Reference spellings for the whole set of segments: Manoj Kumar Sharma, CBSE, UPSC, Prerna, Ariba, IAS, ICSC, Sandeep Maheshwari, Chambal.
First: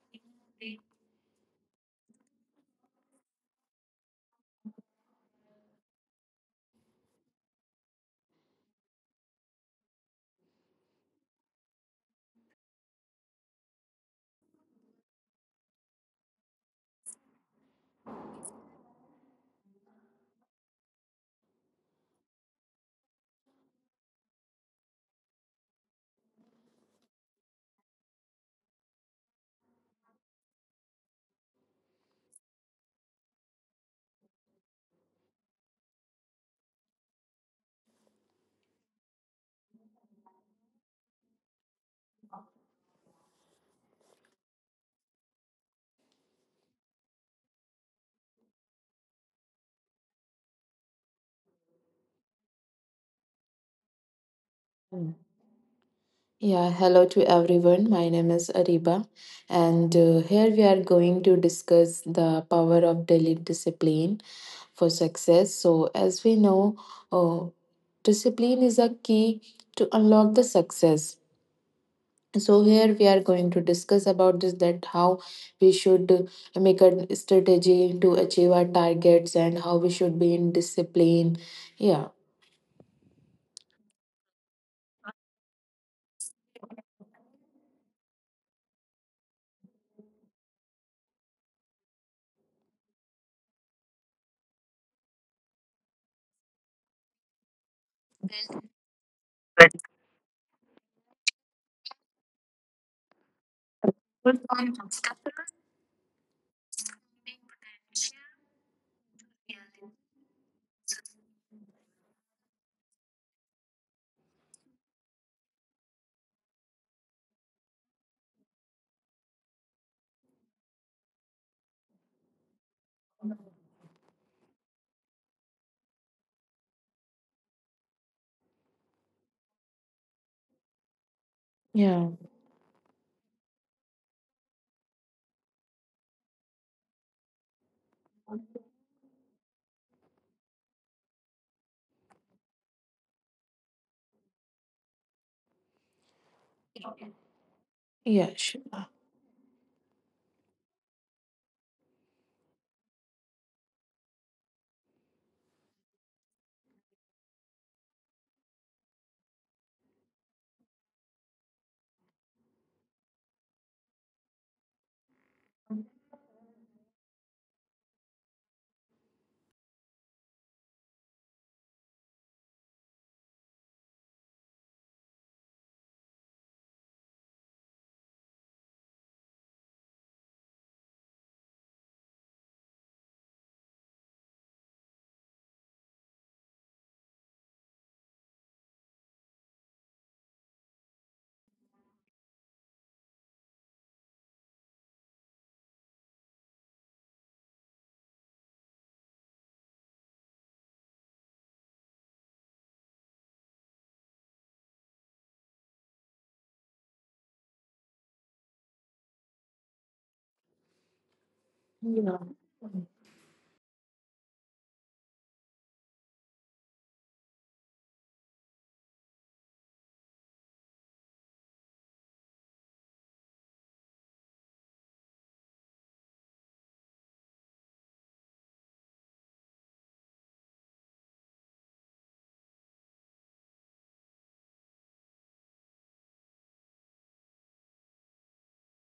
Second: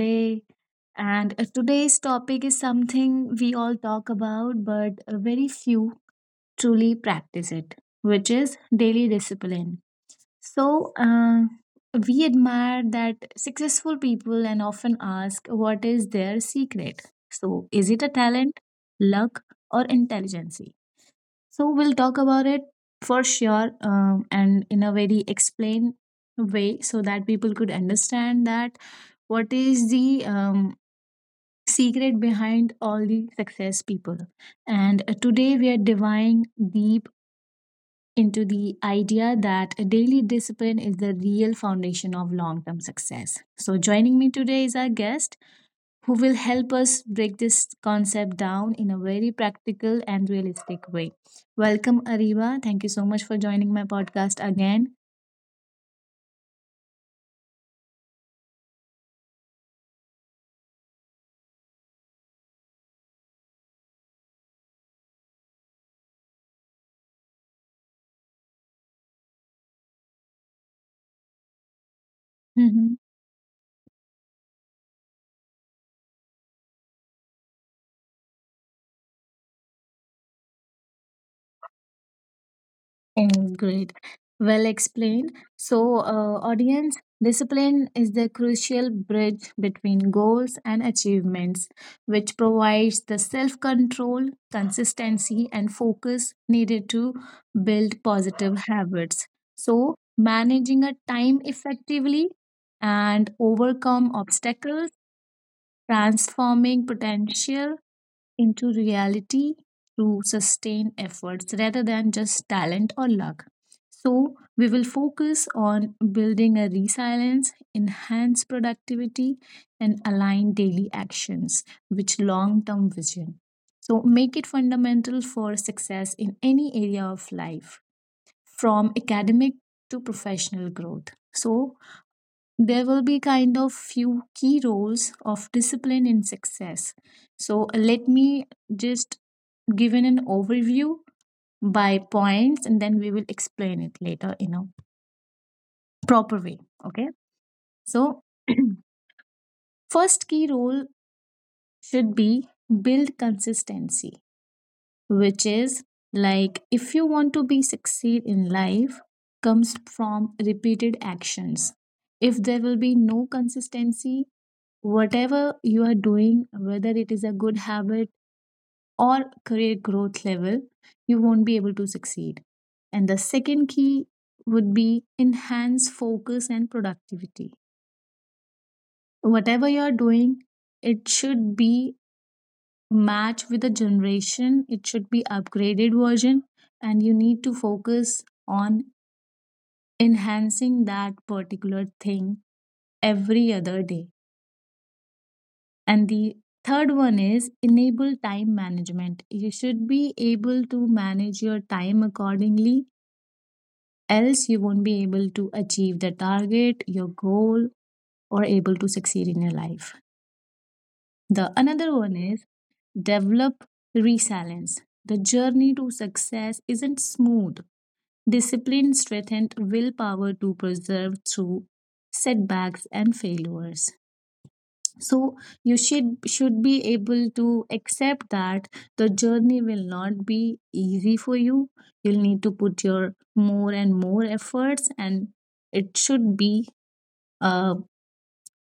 today. And today's topic is something we all talk about, but very few truly practice it, which is daily discipline. So, we admire that successful people and often ask what is their secret. So, is it a talent, luck, or intelligence? So we'll talk about it for sure and in a very explained way so that people could understand that what is the secret behind all the success people. And today we are diving deep into the idea that daily discipline is the real foundation of long term success. So joining me today is our guest who will help us break this concept down in a very practical and realistic way. Welcome, Ariba. Thank you so much for joining my podcast again. Mm. Yeah, hello to everyone. My name is Ariba, and here we are going to discuss the power of daily discipline for success. So, as we know, uh, discipline is a key to unlock the success. So, here we are going to discuss about this that how we should make a strategy to achieve our targets and how we should be in discipline. Yeah, Oh, great. Well explained. So, audience, discipline is the crucial bridge between goals and achievements, which provides the self control, consistency, and focus needed to build positive habits. So, managing a time effectively and overcome obstacles, transforming potential into reality through sustained efforts rather than just talent or luck. So, we will focus on building a resilience, enhance productivity, and align daily actions with long term vision. So, make it fundamental for success in any area of life, from academic to professional growth. So, yeah, there will be kind of few key roles of discipline in success. So, let me just given an overview by points and then we will explain it later in a proper way. Okay. So, yeah, sure. first key role should be build consistency, which is like if you want to be succeed in life, comes from repeated actions. If there will be no consistency, whatever you are doing, whether it is a good habit or career growth level, you won't be able to succeed. And the second key would be enhance focus and productivity. Whatever you're doing, it should be matched with the generation, it should be upgraded version, and you need to focus on enhancing that particular thing every other day. And the third one is enable time management. You should be able to manage your time accordingly, else you won't be able to achieve the target your goal or able to succeed in your life. The another Yeah, one is develop resilience. The journey to success isn't smooth. Discipline strengthened willpower to persevere through setbacks and failures. So you should be able to accept that the journey will not be easy for you. You'll need to put your more and more efforts, and it should be uh,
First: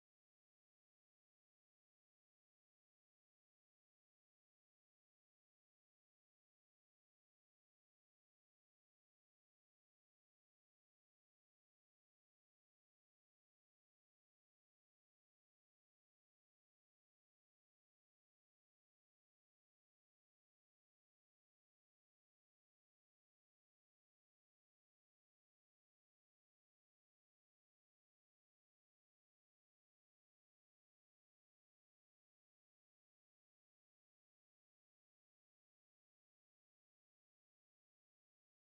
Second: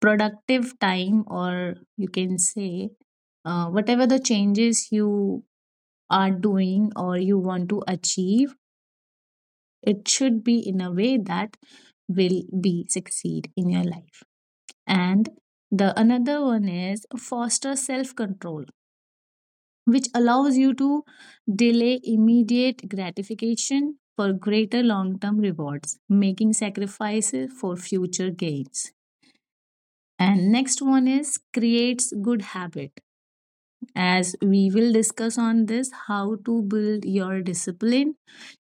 productive time, or you can say whatever the changes you are doing or you want to achieve, it should be in a way that will be succeed in your life. And the another one is foster self control, which allows you to delay immediate gratification for greater long term rewards, making sacrifices for future gains. And next one is creates good habit, as we will discuss on this how to build your discipline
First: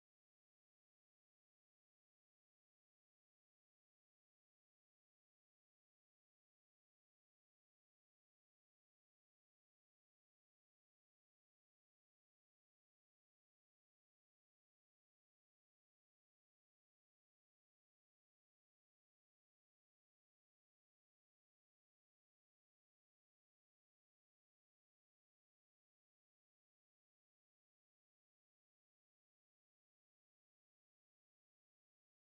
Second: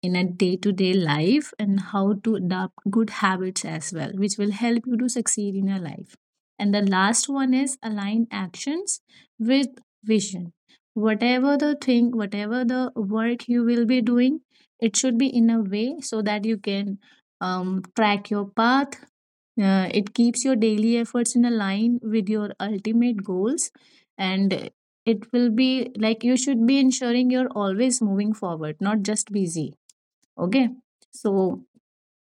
in a day to day life and how to adopt good habits as well, which will help you to succeed in your life. And the last one is align actions with vision. Whatever the thing, whatever the work you will be doing, it should be in a way so that you can track your path. It keeps your daily efforts in a line with your ultimate goals, and it will be like you should be ensuring you're always moving forward, not just busy. Okay. So,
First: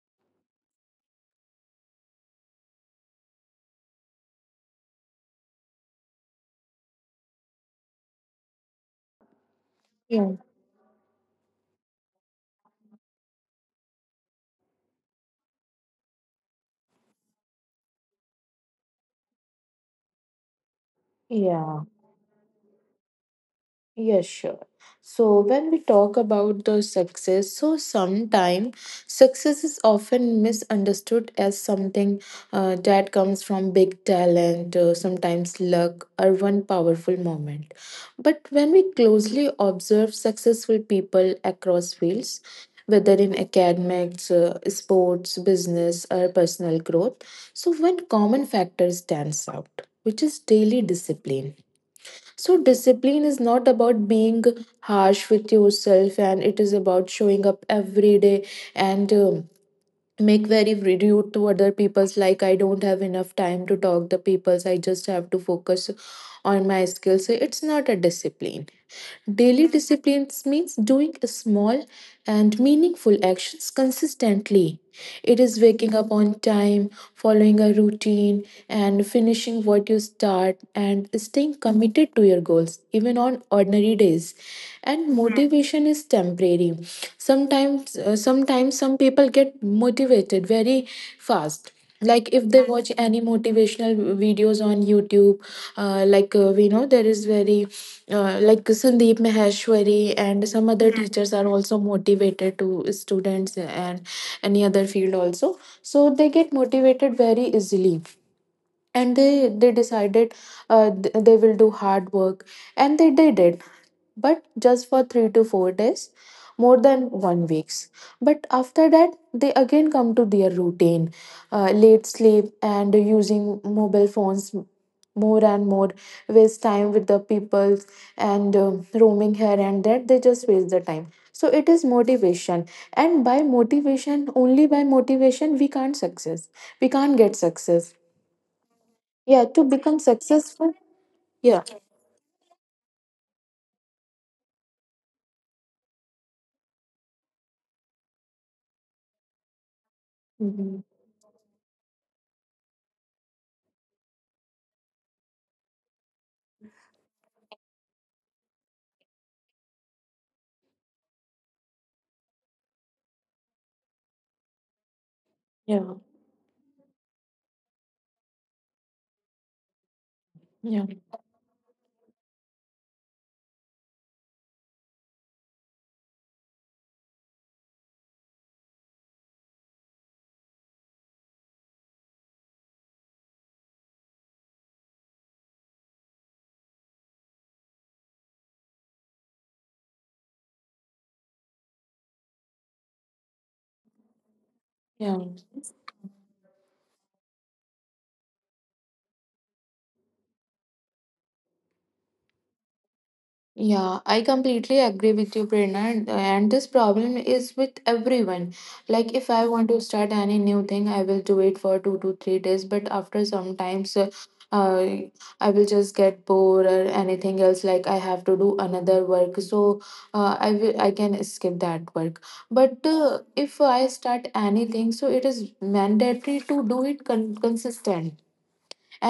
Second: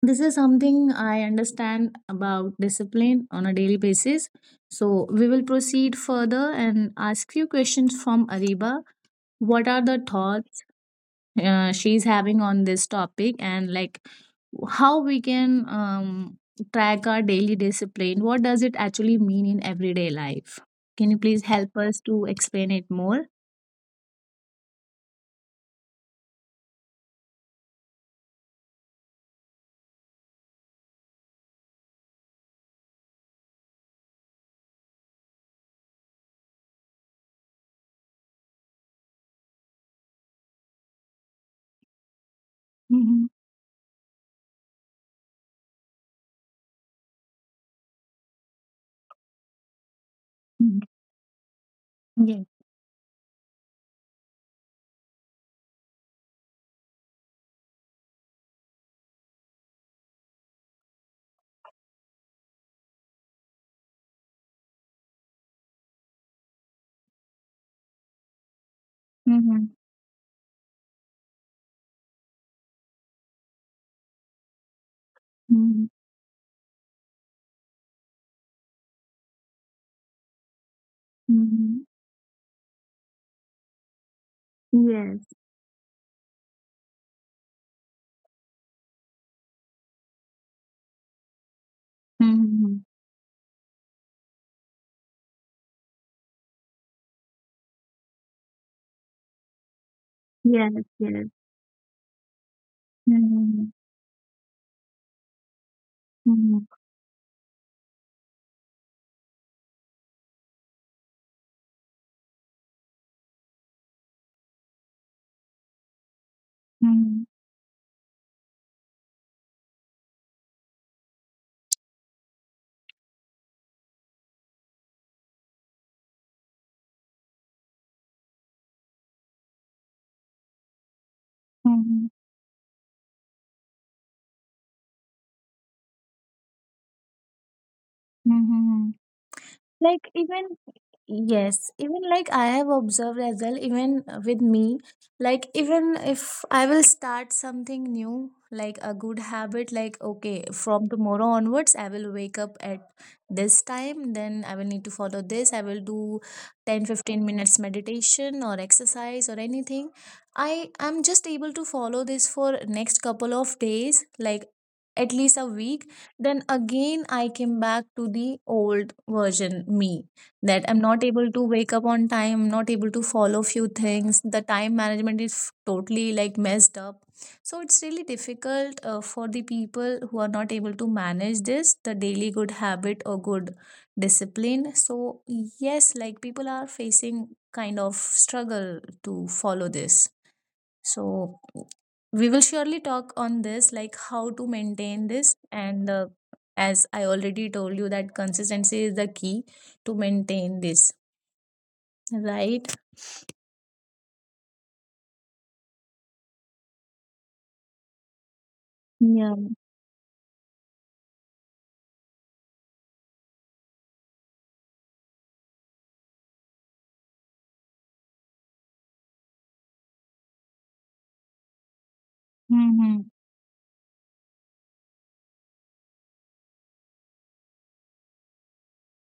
this is something I understand about discipline on a daily basis. So, we will proceed further and ask few questions from Ariba. What are the yeah, thoughts she's having on this topic, and like how we can track our daily discipline? What does it actually mean in everyday life? Can you please help yeah. us to explain it more? Yeah, sure. So when we talk about the success, so sometimes success is often misunderstood as something that comes from big talent, sometimes luck, or one powerful moment. But when we closely observe successful people across fields, whether Mm-hmm. in academics, sports, business, or personal growth, so one common factor stands out, which is daily discipline. Yes. So, discipline is not about being harsh with yourself, and it is about showing up every day and make very rude to other people's. Like, I don't have enough time to talk the people's. I just have to focus on my skills. So, it's not a discipline. Mm-hmm. Daily disciplines means doing small and meaningful actions consistently. It is Mm-hmm. waking up on time, following a routine, and finishing what you start, and staying Mm-hmm. committed to your goals, even on ordinary days. And Yes. motivation is temporary. Sometimes, sometimes some people get motivated very fast, like if they Mm-hmm. watch any motivational videos on youtube. We know there is very like sandeep maheshwari and Yes. some other Yes. teachers are also motivated to students Mm-hmm. and any other field also, so they get Mm-hmm. motivated very easily, and they decided they will do hard work and they did it, but just for 3 to 4 days, more than 1 weeks. But after that they again come to their routine, late sleep and using mobile phones more and more, waste time with the people, and roaming here and there, they just waste the time. So it is Mm-hmm. motivation, and by motivation only by motivation we can't success, we can't get success, Mm-hmm. yeah, to become like even successful. Yeah. Yes, even like I have observed as well, even with me. Like even if I will start something new, like a good habit, like okay, Mhm. from tomorrow onwards I will wake up at this time, then I will need to follow this, I will do 10 to 15 minutes meditation or exercise or anything. I am just able to follow this for next couple of days, like at least a week. Yeah. Then again I came back to the old version me, that I'm Yeah, not able to wake up on time, I'm not able to follow few things. The time management is totally like messed up. So it's really difficult for the people who are not able to manage this, the daily good habit or good discipline. So yes, like people are facing kind of struggle to follow this. So we will surely talk on this, like how to maintain yeah. this. And as I already told you, that consistency is the key to maintain this, right? Yeah, I completely agree with you, Prerna, and this problem is with everyone. Like, if Yeah. I want to start any new thing, I will do it for 2 to 3 days, but after sometimes, uh, I will just get bored or anything else. Like, I have to do another work, so I will, I can skip that work. But Mm-hmm. If I start anything, so it is mandatory to do it consistent,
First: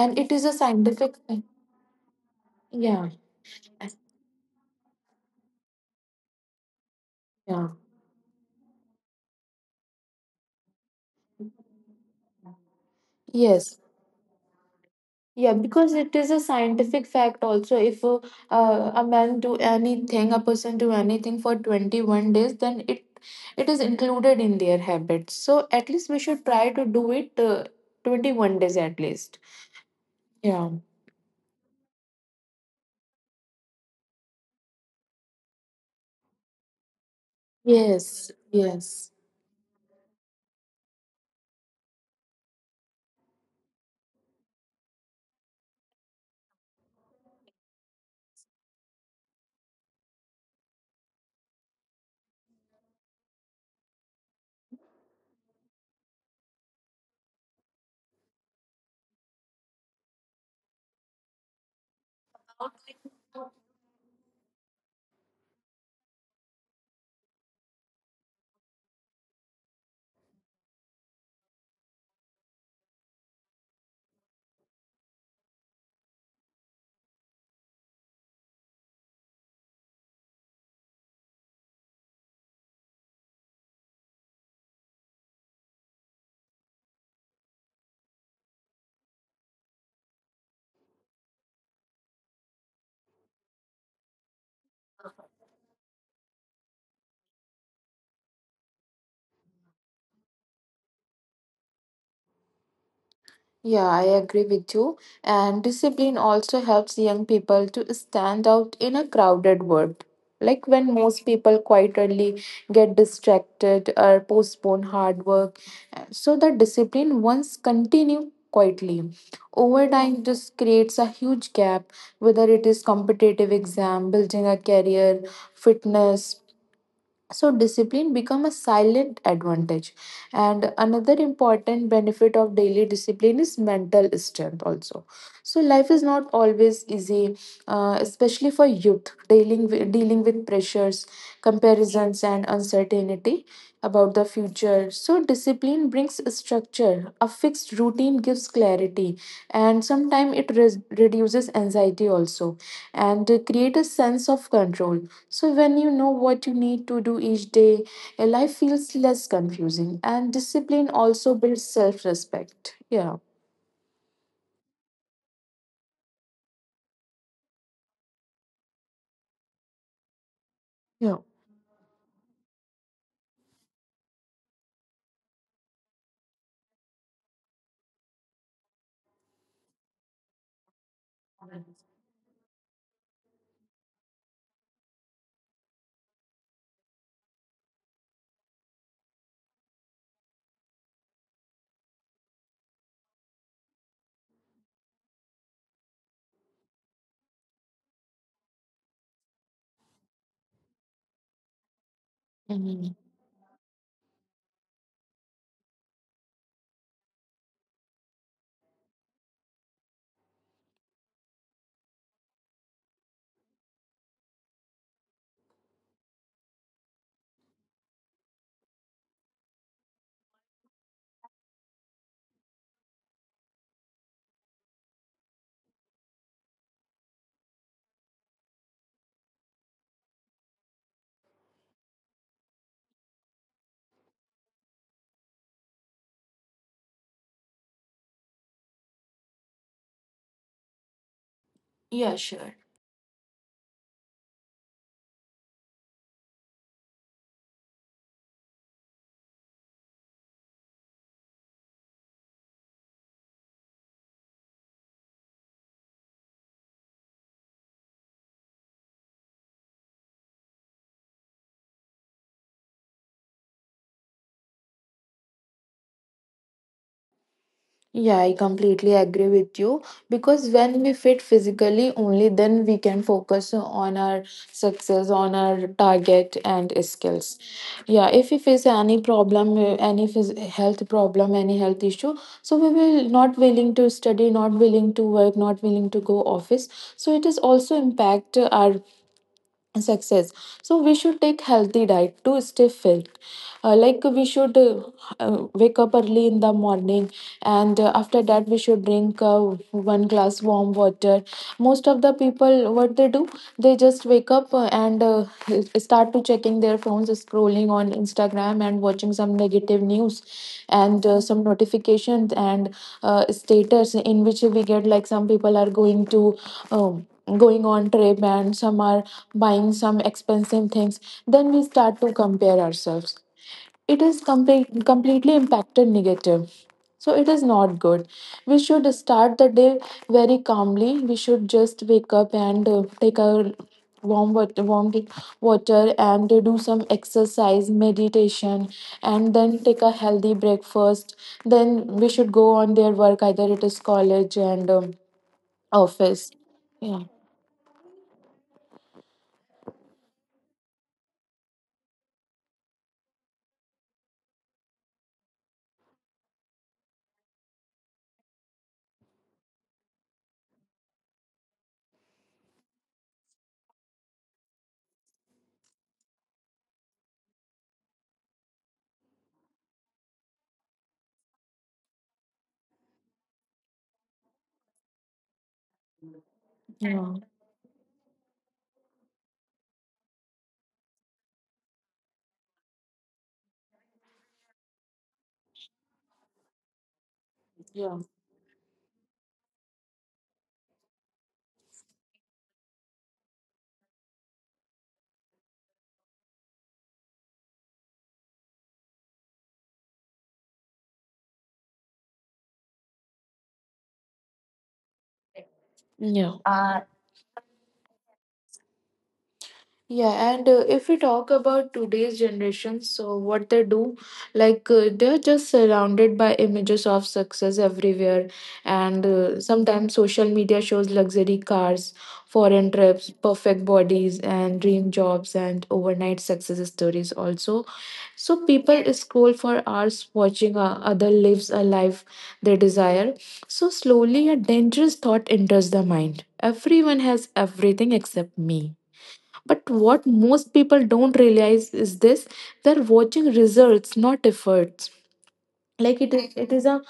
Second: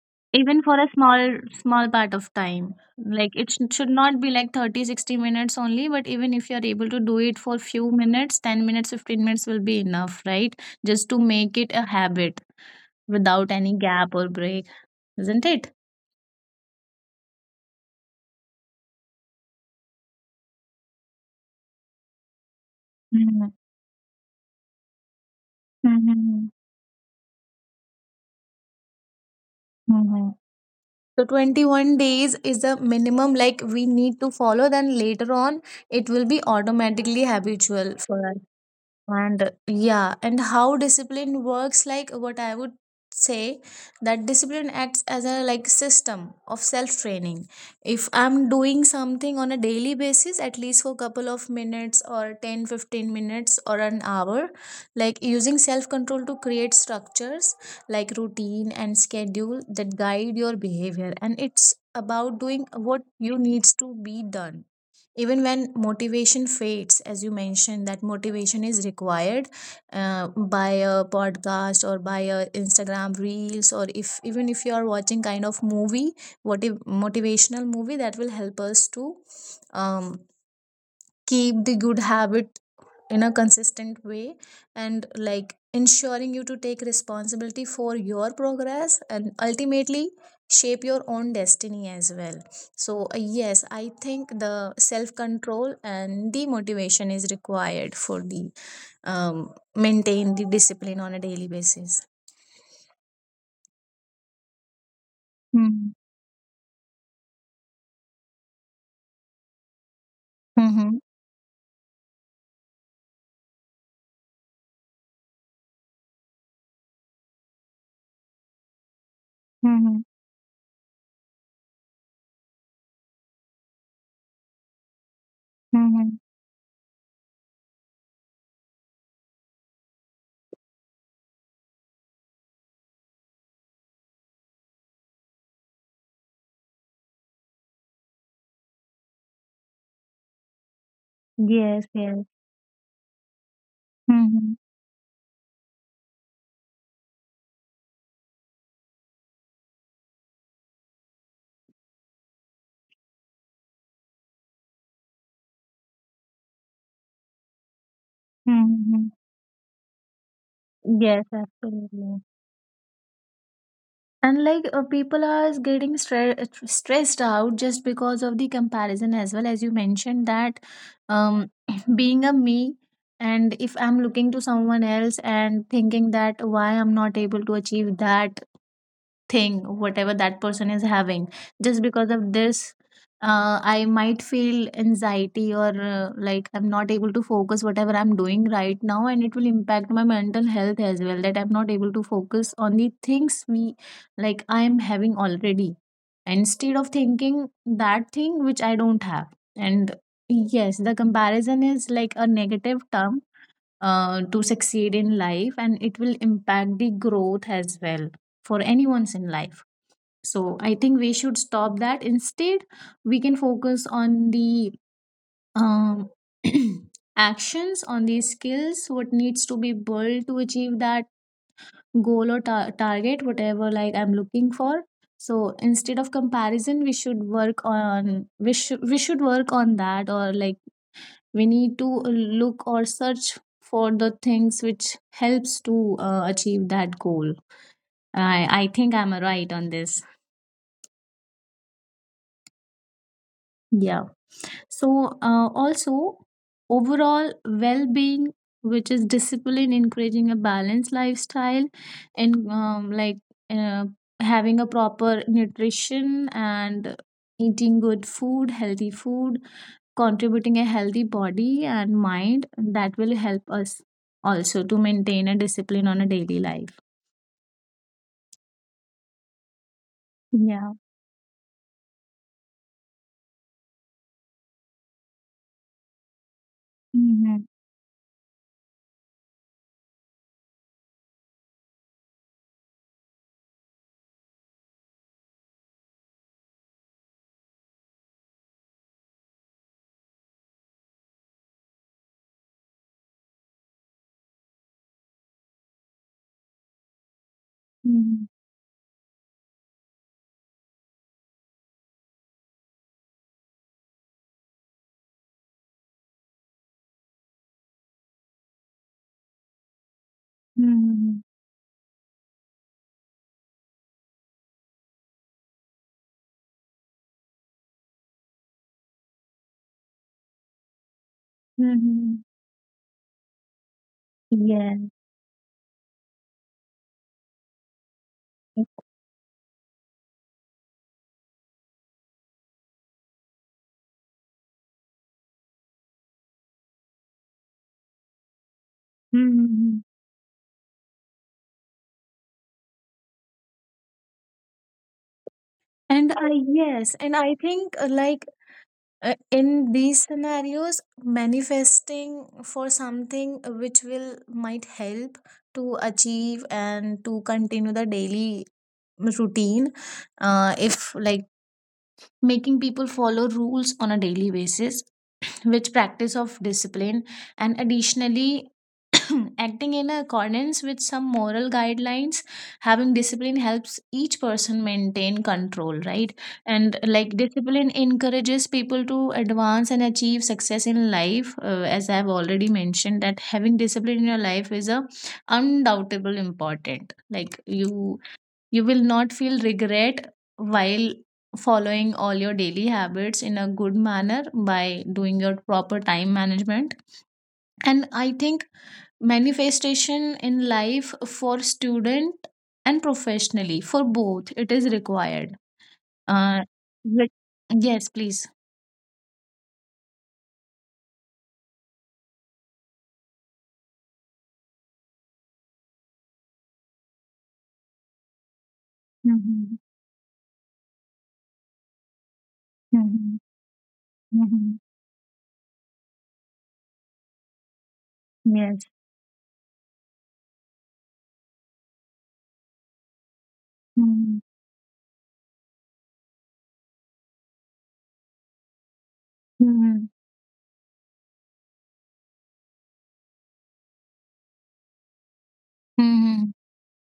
and it is a Even for a scientific. small part of time. Yeah. Like it should not be like 30, 60 minutes only, but even if you are able to do it for Yeah. few minutes, 10 minutes, 15 minutes will be enough, right? Just to make it a habit without any Yes. gap or break, isn't Yeah, it? because it is a scientific fact also. If a person do anything for 21 days, then it Mm-hmm. it is included in their habits. So at least we should try to do it 21 days at least. Mm-hmm. Yeah. So 21 days is the minimum like we need to follow, then later on it will be automatically habitual for Yes, us. yes. And yeah, and how discipline works, like what I would say, that discipline acts as a like system of self training. If I'm doing something on a daily basis, at least for a couple of minutes or 10, 15 minutes or an hour, like using self control to create structures like routine and schedule that guide your behavior. And it's about doing what you needs to be done even when motivation fades, as you mentioned that motivation is required by a podcast or by a instagram reels, or if even if you are watching kind of movie, what if motivational movie that will help us to um, keep the good habit in a consistent way, and like ensuring you to take responsibility for your progress and ultimately shape your own destiny as well. So yes, I think the self control and the motivation is required for the maintain the discipline on a daily basis. Yeah, I agree with you. And Mm-hmm. discipline also helps young people to stand out in a crowded world. Like Mm-hmm. when most people quite early get distracted or postpone hard work. So the discipline once continue quietly. Over Mm-hmm. time this creates a huge gap, whether it is competitive exam, building a career, Mm-hmm. fitness, so discipline become a silent advantage. And another important benefit of daily discipline is mental strength also. So life is not always easy, especially for youth dealing with, pressures, Yes, yes. comparisons and uncertainty about the Mm-hmm. future. So discipline brings structure. A fixed routine gives clarity, and sometimes it reduces anxiety also, and create a sense of control. So when you know what you need to do each day, your life feels Mm-hmm. less confusing, and discipline Yes, also builds absolutely. self-respect. Yeah. And like people are getting stressed out just because of the comparison, as well, as you mentioned that Yeah. um being a me, and if I'm looking to someone else and thinking that why I'm not able to achieve that thing whatever that person is having, just because of this I might feel anxiety or like I'm not able to focus whatever I'm doing right now, and it will impact my mental health as well, that I'm not able to focus on the things we, like I am having already, instead of thinking that thing which I don't have. And yes, the comparison is like a negative Mhm. term to succeed in life, and it will impact the growth as well for anyone's in life. So I think we should stop that, instead we can focus on the um, actions, on the skills what needs to be built to achieve that goal or target, whatever, like I'm looking for. So instead of comparison we should work on we should work on that, or like we need to look or search for the things which helps to achieve that goal. I think I'm right on this. Yeah, sure. Yeah. So also overall well-being, which is discipline encouraging a balanced lifestyle, and like uh, having a proper nutrition and eating good food, healthy food, contributing a healthy body and mind, that will help us also to maintain a discipline on a daily life. Yeah, I completely agree with you, because Yeah. when we fit physically, only then we can focus on our success, on our target and Mhm. skills. Yeah, if we face any problem, health problem, any health issue, so we will not willing to study, not willing to work, not willing to go office. So it is also impact our success. So we should take healthy diet to stay fit. Like, we should wake up early in the morning, and Mhm. after that we should drink one glass warm water. Most of the people, what they do, they just wake up and start to checking their phones, scrolling on instagram and watching some negative news, and Mhm. Some notifications and status, in which we get like some people are going to um, going on trip and some are buying some expensive things, then we start to Mhm. compare ourselves. It is Yeah. Completely impacted negative. So it is not good. We should start the day very calmly. We should just wake up and take a warm water and do some exercise, meditation, and then Mhm. take a healthy breakfast. Then we should go on their work, either it is college and And I, office. yes, Yeah. and I think like in these scenarios, manifesting for something which will might help to achieve and to continue the daily routine. If like making people follow rules on a daily basis, which practice of discipline, and additionally, acting in accordance with some moral guidelines. Having discipline helps each person maintain control, right? And like Yeah. discipline encourages people to advance and achieve success in life. As I've already mentioned, that having discipline in your life is a undoubtable important. Like you Yeah. you will not feel regret while following all your daily habits in a good manner by doing your proper time management. And I think manifestation in life for student and professionally, for both, it is required. Uh, Yeah. but- yes, please. Yeah, and if we talk about today's generation, so what they do, like they're just surrounded by images of success everywhere, and Mhm, sometimes social media shows luxury cars, foreign mhm, trips, perfect bodies, mhm. and dream jobs, and overnight success stories also. So Yes. people scroll for hours watching other lives, a life they desire. So Mhm, slowly, a dangerous thought enters the mind. Everyone has everything except me. But mhm, what most people don't realize is this: they're watching results, not efforts. Like mhm. It is a,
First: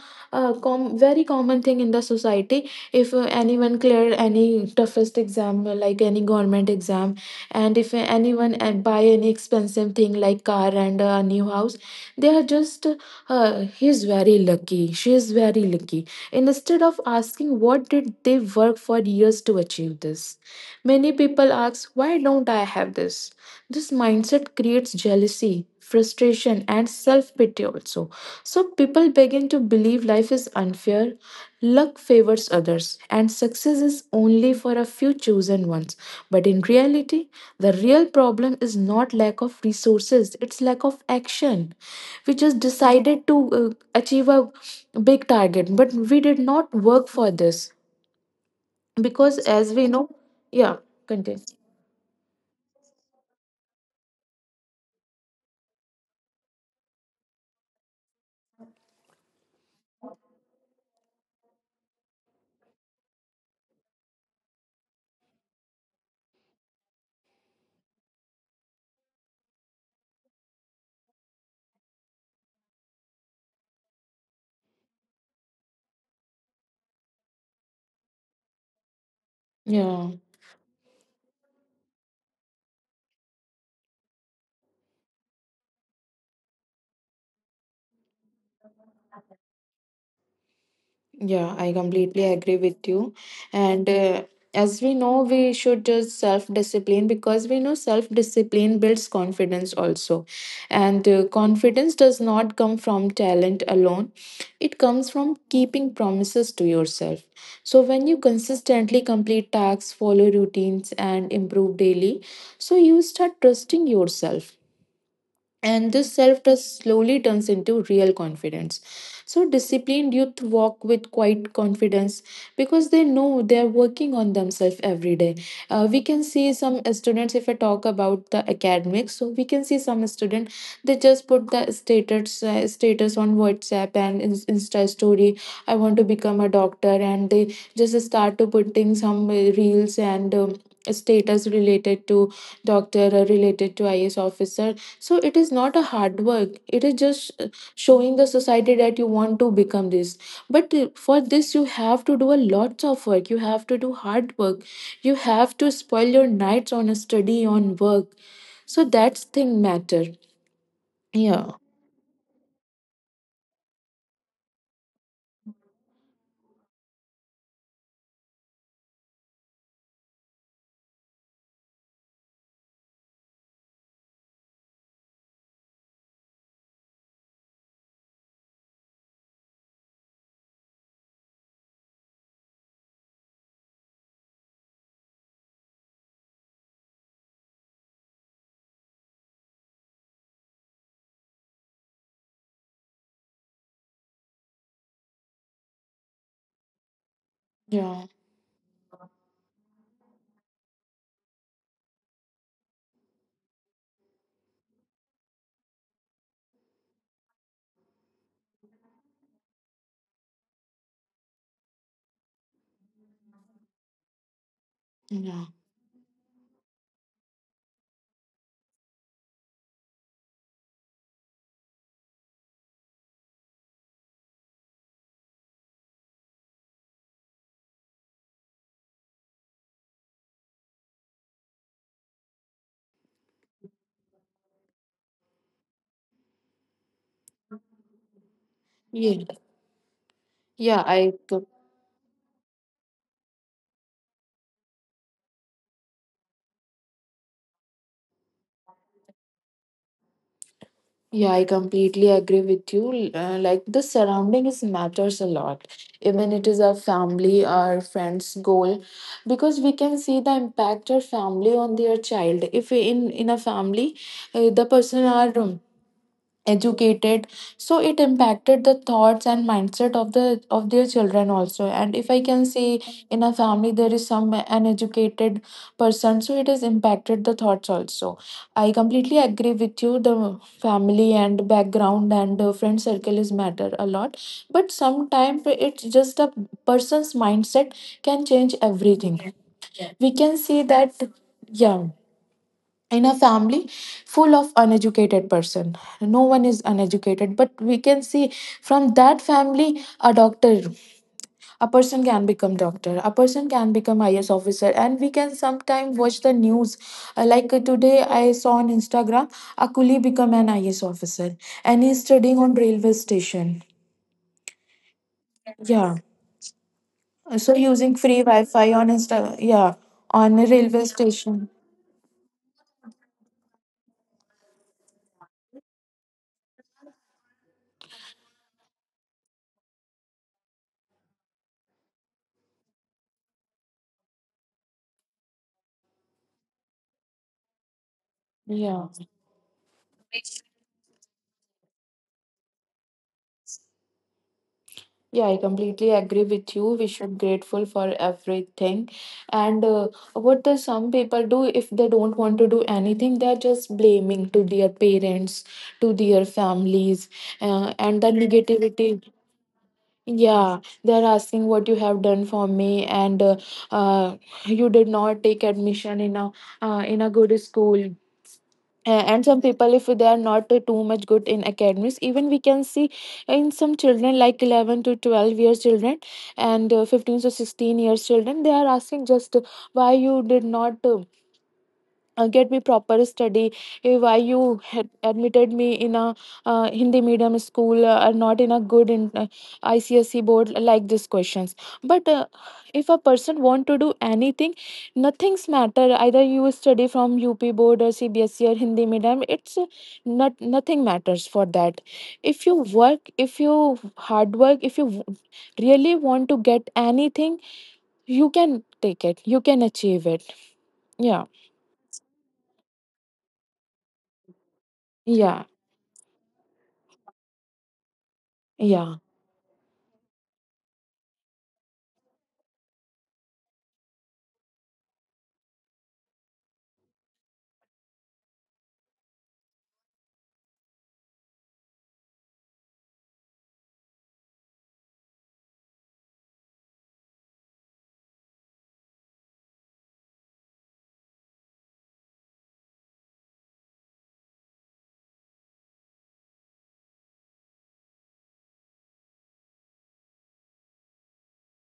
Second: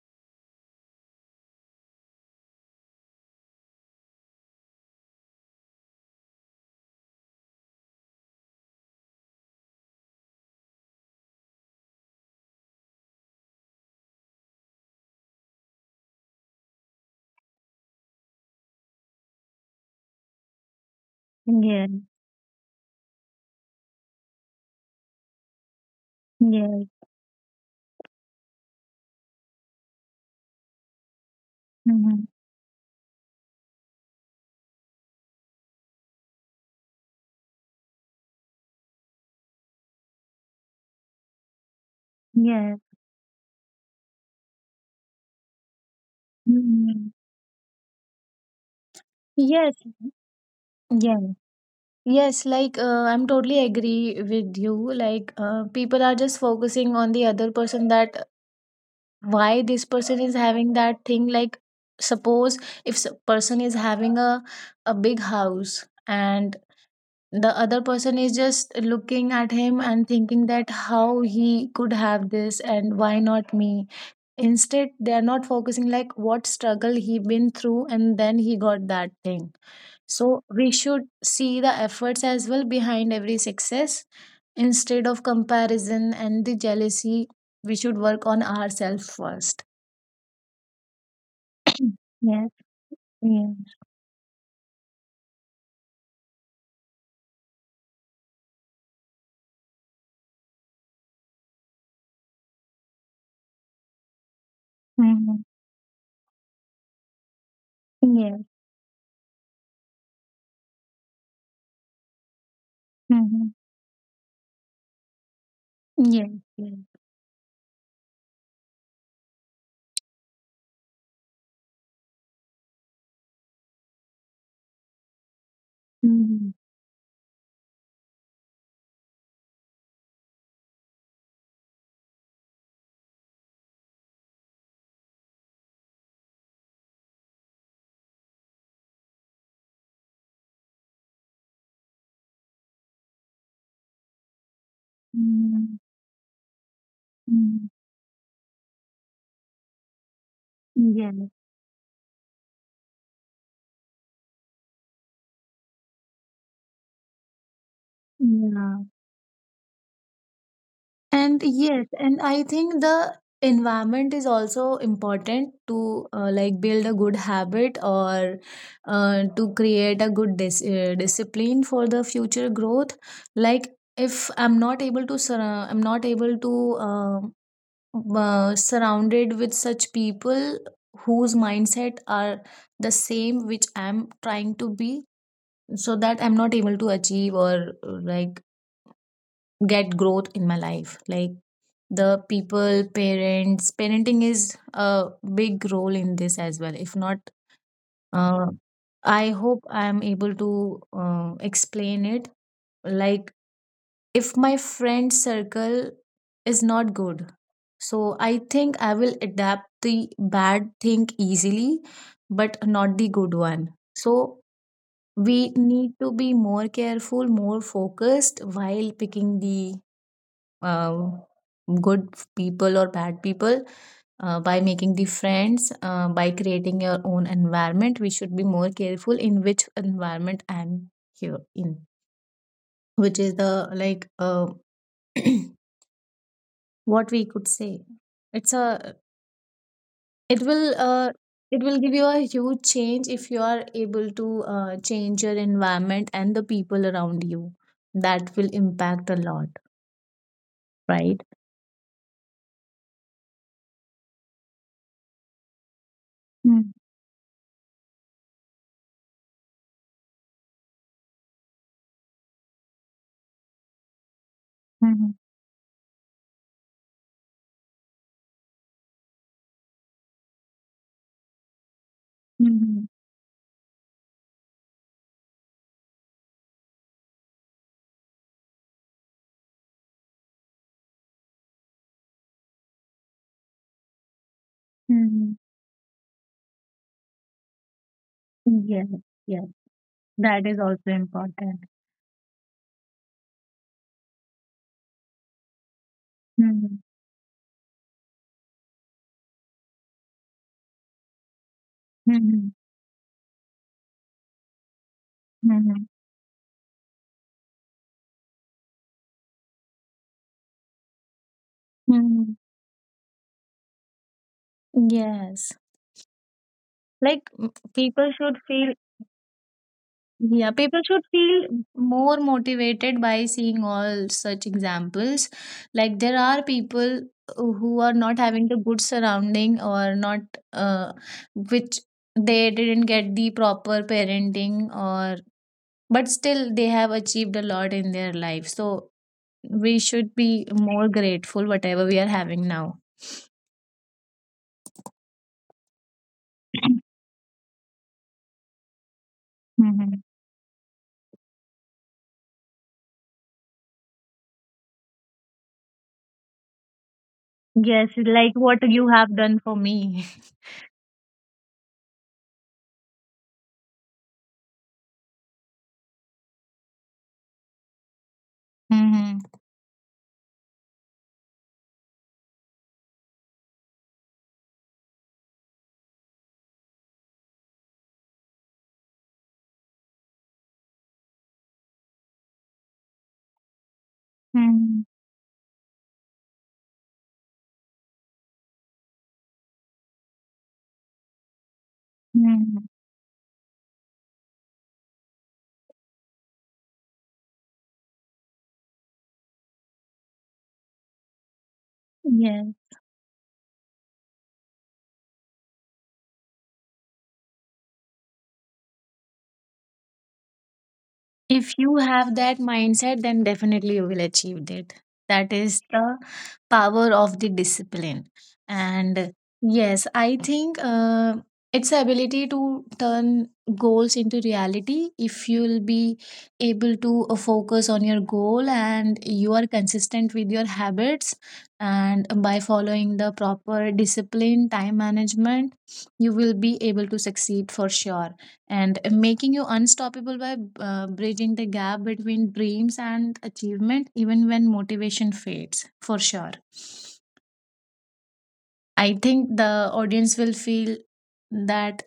com- very common thing in the society. If anyone cleared any toughest exam, like any government exam, and if anyone buy any expensive thing like car and a new house, they are just he's very lucky, she is very lucky, instead of asking what did they work for years to achieve this. Many people ask, Yes. why don't I have this? This mindset creates jealousy, frustration and Yes. self pity also. So people begin to believe life is unfair, luck Mhm. favors others, and success is only for a few chosen ones. But in reality, the real problem is not lack of resources, it's lack of action. We just Yes. decided to achieve a big target, but we did not Mhm. work for this, because Yes. as we know, yeah, Yes. continue. Yes, like I'm totally agree with you. People are just focusing on the other person, that why this person is having that thing. Like suppose if person is having a big house and the other person is just looking at him and thinking that how he could have this and why not me, instead they are not focusing like what struggle he been through and then he got that thing. Yeah. So we should see the efforts as well behind every success, instead of comparison and the jealousy we should work on ourselves first. Yeah, I completely Yes, agree with you. yes, And as we know, we should just self discipline, because we know self discipline builds confidence also. And confidence does not come from talent alone, it comes mhm, from keeping promises to yourself. So, when you yes, consistently complete tasks, follow routines, and improve daily, so you start mhm, trusting yourself. And this yes, self yes, trust slowly turns into real confidence. So, disciplined youth walk with quite confidence because they know they are working on themselves every day. We can mhm, see some students, if I talk about the academics, so we can see some student, they just put the status, on WhatsApp and Insta story. I want to become a doctor, and they just start to putting some reels and status related to doctor or related to IAS officer. So it is mhm, not a hard work, it is just mhm, showing the society that you want to become this. But yes, for this you have to do a lots of work, you have to do hard work, you have to spoil your nights on a study, on work, yeah. so that's thing matter. And Yeah. yes, and I think the environment is also important to like build a good habit or to create a good discipline for the future growth. Like if I'm not able to I'm not able to um surrounded with such people whose mindset are the same which I'm trying to be, so that I'm not able to achieve or, like, get growth in my life. Like the people parents parenting is a big role in this as well. If not, Yeah. uh, I hope I am able to explain it. Like if my friend circle is not good, so I think I will adapt the bad thing easily but not the good one. So we Yeah. need to be more careful, more focused while picking the um, good people or bad people, by making the friends, by creating your own environment. We should be more careful in which environment I'm here in, which is the what we could say, it's a, Yeah. it will yeah uh, i it will give you a huge change if you are able to change your environment and the people around you. That will impact a lot, right? Yeah, I completely agree with you. Like, the surrounding is matters a lot. Even it Mm-hmm. is our family, our friends' goal, because we can see the impact of family on their child. If in a family, the Mm-hmm. person are educated, so it impacted the thoughts and mindset of the of their children also. And if I can say, in a family there is some uneducated person, so it has impacted the thoughts also. I completely agree with you, the family and background and friend circle is matter a lot. But Mm-hmm. sometimes it's just a person's mindset can change everything. Yes. We That can is see also that. important. Yeah. In a family full of uneducated person, no one is Hmm, uneducated, but we can see from that family a doctor, a person can hmm, become doctor, a person can become IAS officer, and we can hmm, hmm. sometime watch the news. Like today I saw on instagram, a coolie become an IAS officer and he's Hmm. studying on railway station. Yes. Yeah, Like so using people free should feel, wi-fi on insta. Yeah, on yeah, a people railway should feel station. more motivated by seeing all such examples. Like there are people who are not having the good surrounding or not, uh, which they didn't get the proper parenting or, but still they have achieved a lot in their life. So Yeah. we should be more grateful whatever we are having now. Yeah, I completely agree with you. We should grateful for everything. And Mhm. what does some people do if they don't want to do anything? They are just blaming to their parents, to their families, Yes, and the like what you negativity. have done for me. Yeah, they are asking what you have done for me, and uh, you did not take admission in a good school. A- Mhm. and some people if they are not too much good in academics, even we can see in some children like 11 to 12 years children and 15 to 16 years children, they are asking just why you did not get me proper study, if why you Mhm. had admitted me in a hindi medium school, or not in a good in, icsc board, like these questions. But Mhm. if a person want to do anything, nothing's matter, either you study from up board or CBSE or hindi medium. It's nothing matters for that. Yes. If you work, if you hard work, if you w- really want to get anything, you can take it, you can achieve it. yeah If you have that mindset, then definitely you will achieve that. That yeah is the power of the discipline. yeah And yes, I think it's the ability to turn goals into reality. If you'll be able to focus on your goal and you are consistent with your habits, and by following the proper discipline, time management, you will be able to succeed for sure, and making you unstoppable by bridging the gap between dreams and achievement even when motivation fades. For sure I think the audience will feel that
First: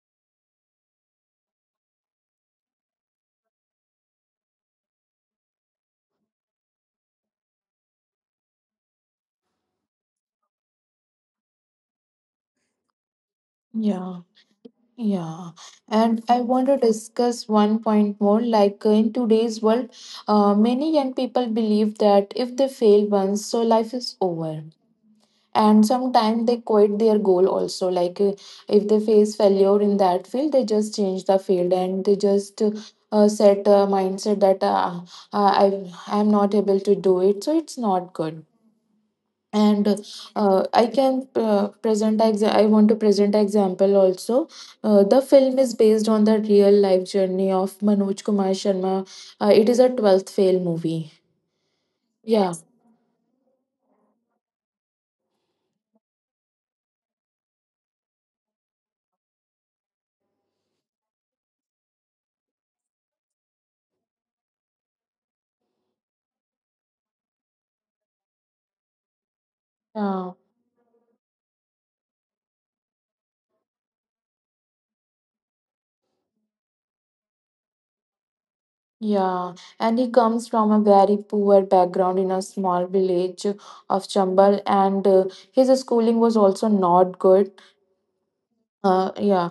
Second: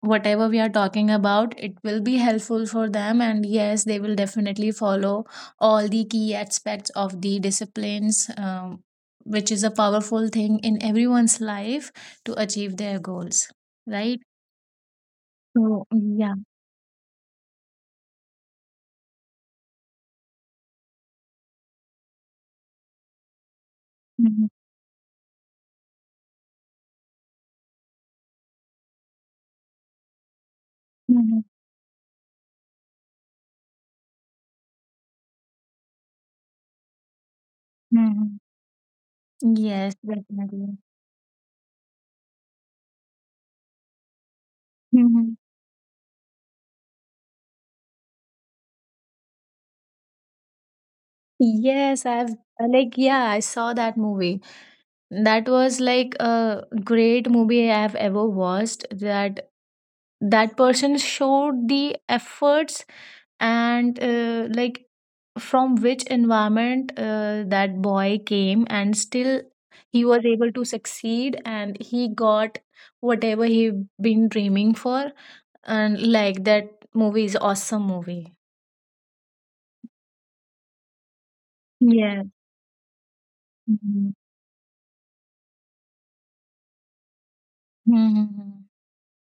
whatever we are talking about, it will be helpful for them, and yes, they will definitely follow all the key aspects of the disciplines, which is a powerful thing in everyone's life to achieve their goals, right? Yeah, yeah. So And yeah. I want to discuss one point more. Like in today's world, many young people believe that if they fail once, so life is Mhm. over. And sometimes they quit their goal also. Like if they face failure in that field, they just change the Mhm. field and they just set a mindset that I am not able to do it. So it's not Mhm. good. And Yes, definitely. I can I want to present example also. The Mhm. film is based on the real life journey of Manoj Kumar Sharma. It is a 12th fail movie. Yes, I've yeah like yeah, I saw that movie. That was like a great movie I've ever watched. That person showed the efforts and, like, from which environment that boy came, and still he yeah was able to succeed and he got whatever he been dreaming for. And like that movie is awesome movie. yeah And he comes from a very poor background in a Yeah. small village of Chambal, and his schooling was also not good. Mhm. Yeah.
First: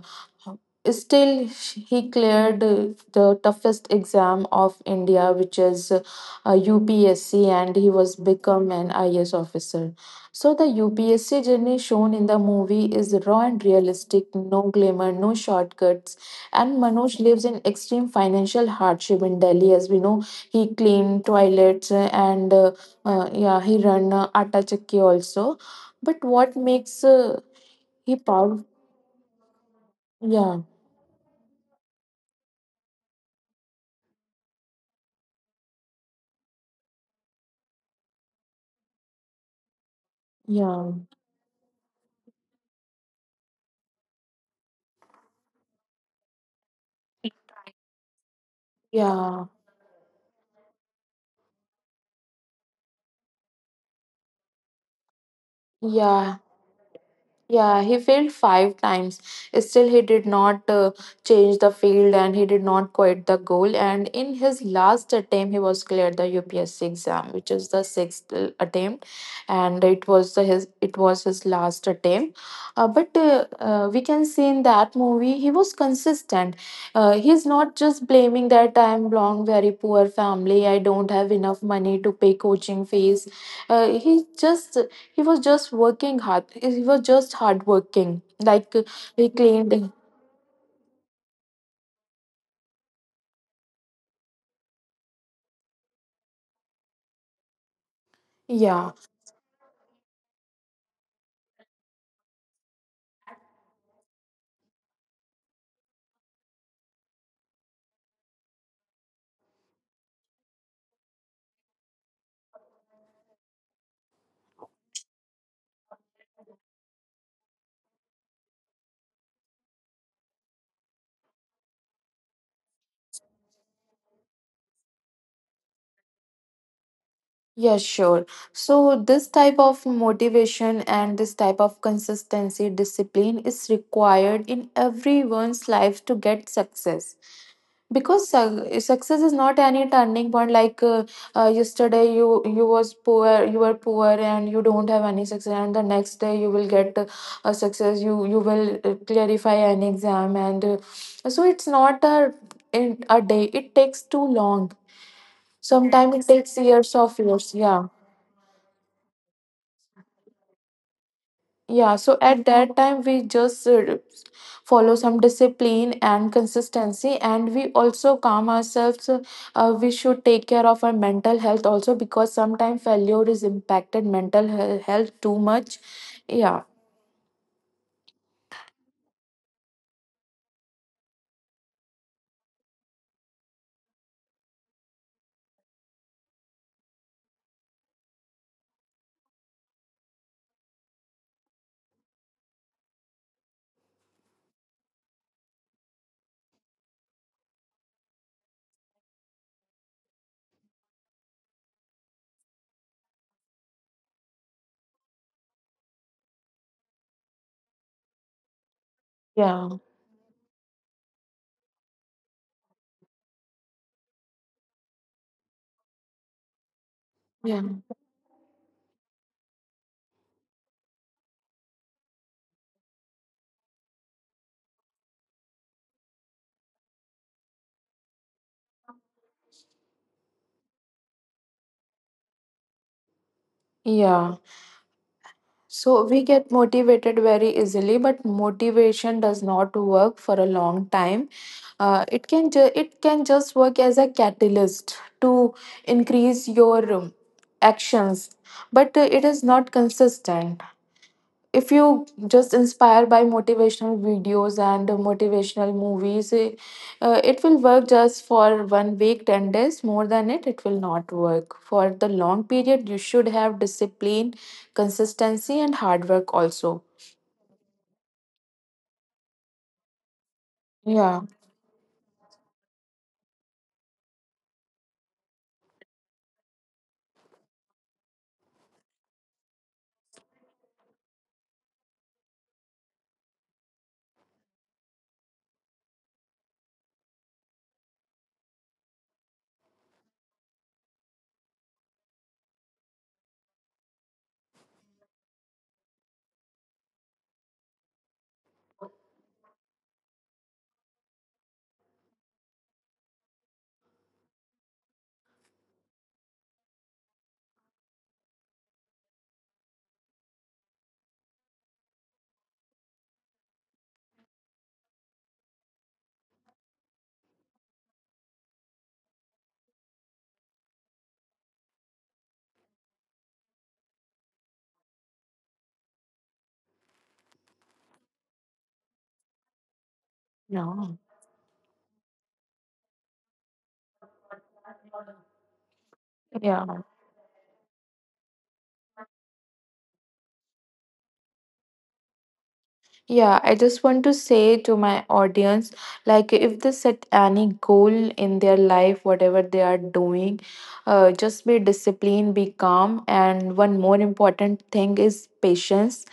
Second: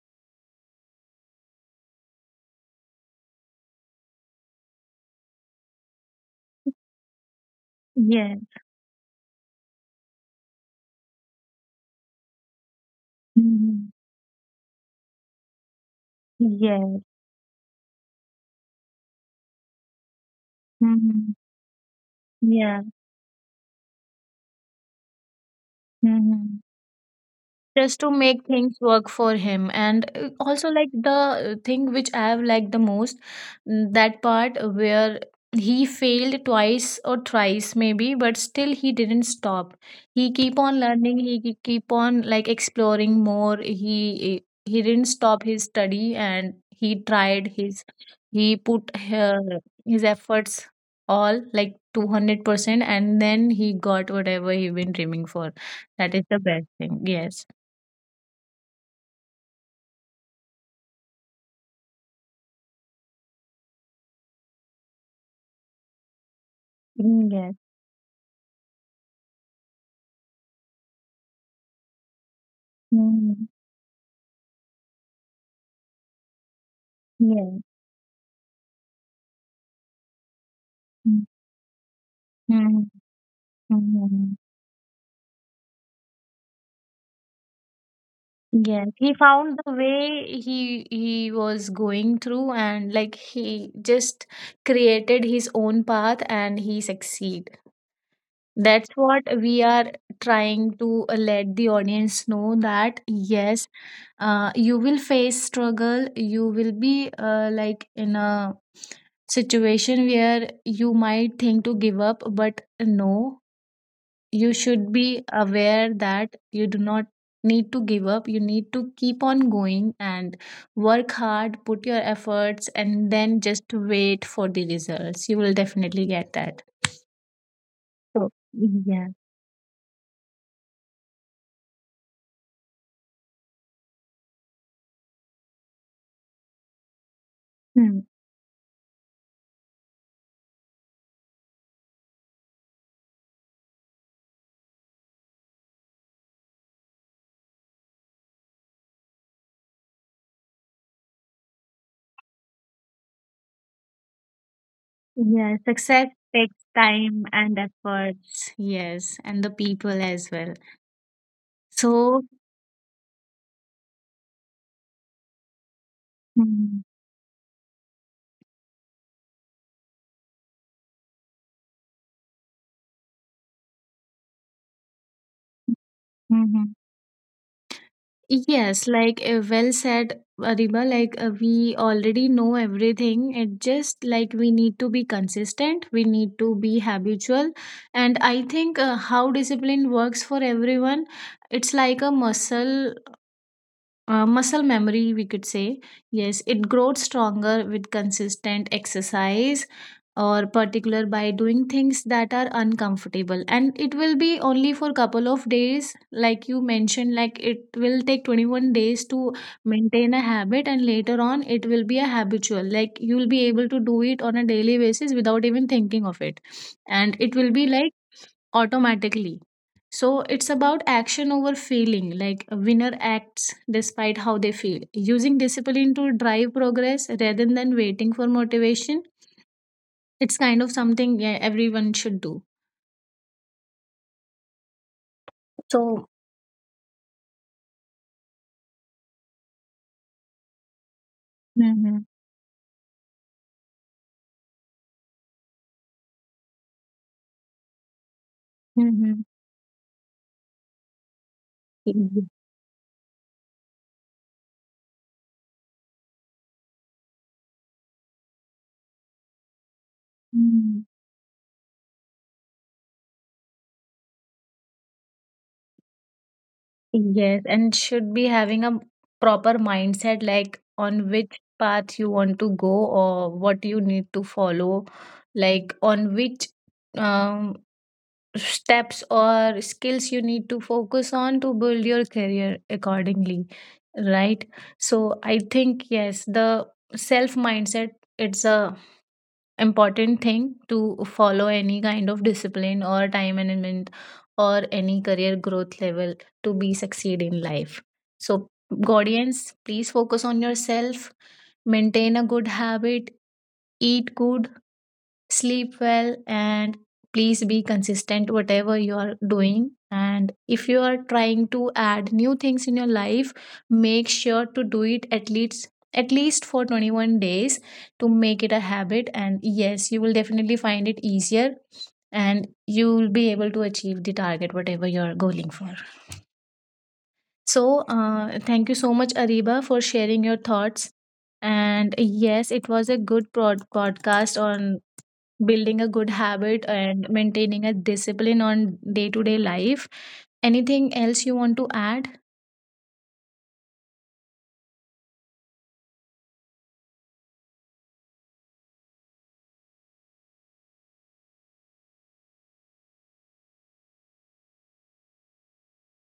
Still, he cleared the toughest exam of India, which is UPSC, and he was Yes. become an IAS officer. So the UPSC journey shown in the movie is raw and Mhm. realistic, no glamour, no shortcuts. And Yes. Manoj lives in extreme financial hardship in Delhi, as we know. He cleaned Mhm. toilets uh, and uh, Yeah. uh, yeah, he run atta chakki also. But what Mhm. makes Just to he make powerful? things work for him, and Yeah. also like the thing which I have liked the most, mm, that part where he failed twice or thrice maybe, but still he didn't stop. He keep on Yeah, learning, he keep on like exploring more. He didn't stop his study, and he tried his, he put uh, yeah, his efforts all like 200%, and then he got whatever he been dreaming for. That is yeah, the best thing, yes. yeah. He failed five times. Still, he did not change the field and he did not quit the goal. And in his last attempt, he was cleared the UPSC Mm, exam, which yes. is the sixth attempt, and it was the, his it was his last attempt. Uh, but Mm, uh, uh, we can see in that movie he was consistent. He's yes. not just blaming that I am belong very poor family. I don't Mm, have enough money to pay coaching fees. mm, uh, he mm. just He was just working hard. He was just hardworking. Like Yes. He he found the cleaned. way, he was going through, and like he just created his own path and he succeed. That's Yeah, what we are trying to, let the audience know that yes, you will face struggle. You will be, like in a situation where you might think to give up, but no, you should be aware that you do not need to give up. You need to keep on going and work hard, put your efforts, and then just wait for the results, you will definitely get that. yeah, sure. So So, yeah. this type of motivation and this type of consistency, discipline is required in everyone's life to get success. Hmm. Because success is not any turning point. Like yesterday, you were poor, and you don't have any success. And the next day, you will get a success. You will clarify an exam, and so it's not a in a day. It takes too long. Yeah, success Sometimes it takes takes years of time years. and Yeah. efforts. Yes, and the people as well. Yeah, so So at that time we just follow some discipline and consistency, and we also calm ourselves. We should take care of our mental health also, because sometimes failure is impacted mental health too much. Yeah, mm-hmm. Yes, like well said, Ariba. Like we already know everything. It just like we need to be consistent. We need to be habitual, and I think how discipline works for everyone, it's like a muscle, muscle memory, we could say. Yes, it grows stronger with consistent exercise, or particular by doing things that are uncomfortable, and it will be only for couple of days. Like you mentioned, like it will take 21 days to yeah, maintain a habit, and later on it will be a habitual, like you will be able to do it on a daily basis without even thinking of it. And it will yeah, be like automatically. So it's about action over feeling, like a winner acts despite how they feel. Using discipline to drive progress rather than waiting for motivation, it's kind of something, yeah, everyone should do. yeah. So So, we get motivated very easily, but motivation does not work for a long time. Hmm, It can just work as a catalyst to increase your actions, but hmm. it is not consistent. If you just inspire by motivational videos and motivational movies, it will work just for one week 10 days, more than it will not work for the long period. You should have discipline, consistency and hard work also. Yes, and should be having a proper mindset like on yeah which path you want to go or what you need to follow, like on which um steps or skills you need to focus on to build your career accordingly, right? So I think yes, the self mindset, it's a important thing to follow any kind of discipline or time management or any career growth level to be succeed in life. So guardians, please focus on yourself, maintain a good habit, eat good, sleep well, and please be consistent whatever you are doing. And if you are trying to add new things in your life, make sure to do it at least for 21 days to make it a habit, and yes, you will definitely find it easier, and you will be able to achieve the target whatever you're going for. So thank you so much, Ariba, for sharing your yeah thoughts. And yes, it was a good podcast on building a good habit Yeah. and maintaining a discipline on day to day life. Anything else you want to add? Yeah, I just want to say to my audience, like, if they set any goal in their life, whatever they are doing, just be disciplined, be calm. And one more important thing is patience.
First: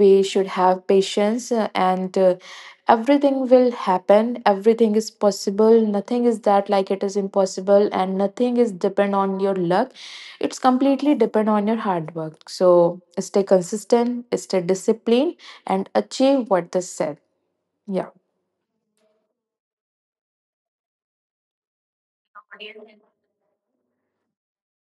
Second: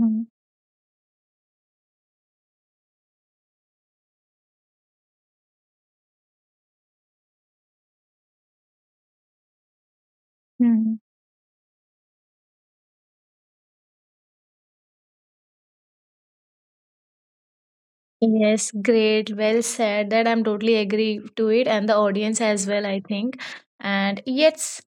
We should have patience, and everything will happen, everything is possible, nothing is that like it is impossible, and nothing is depend on your luck. It's Hmm. completely depend on your hard work. So stay consistent, stay disciplined, and achieve what is said. Yeah, Yes, great. Well said. That I'm totally agree to it, and the audience as well, I think. And yes,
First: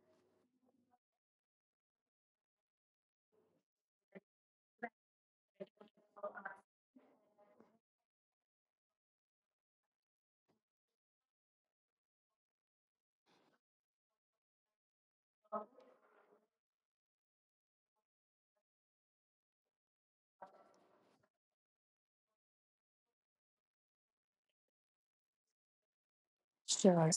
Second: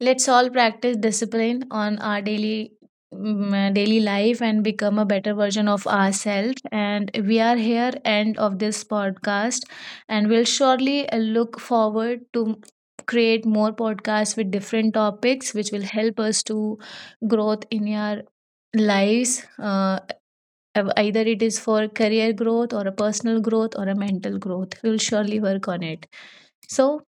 let's all practice discipline on our daily, mm, daily life, and become a better version of ourselves. And we are here end of this podcast, and we'll surely look forward to create more podcasts with different topics which will help us to growth in our lives. Uh, either it is for career growth or a personal growth or a mental growth, we'll surely work on it. So, sure.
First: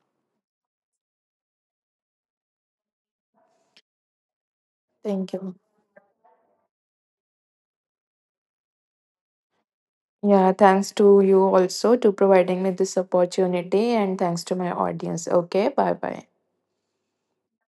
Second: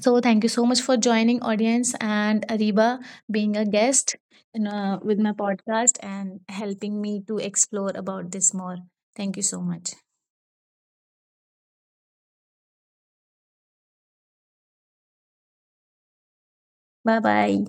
so thank you so much for joining, audience, and Ariba, being a guest in, with my Thank you. podcast and helping me to explore about this more. Thank you so much. Yeah, thanks to you also to providing me this opportunity, and thanks to my audience. Okay, bye bye. Bye bye.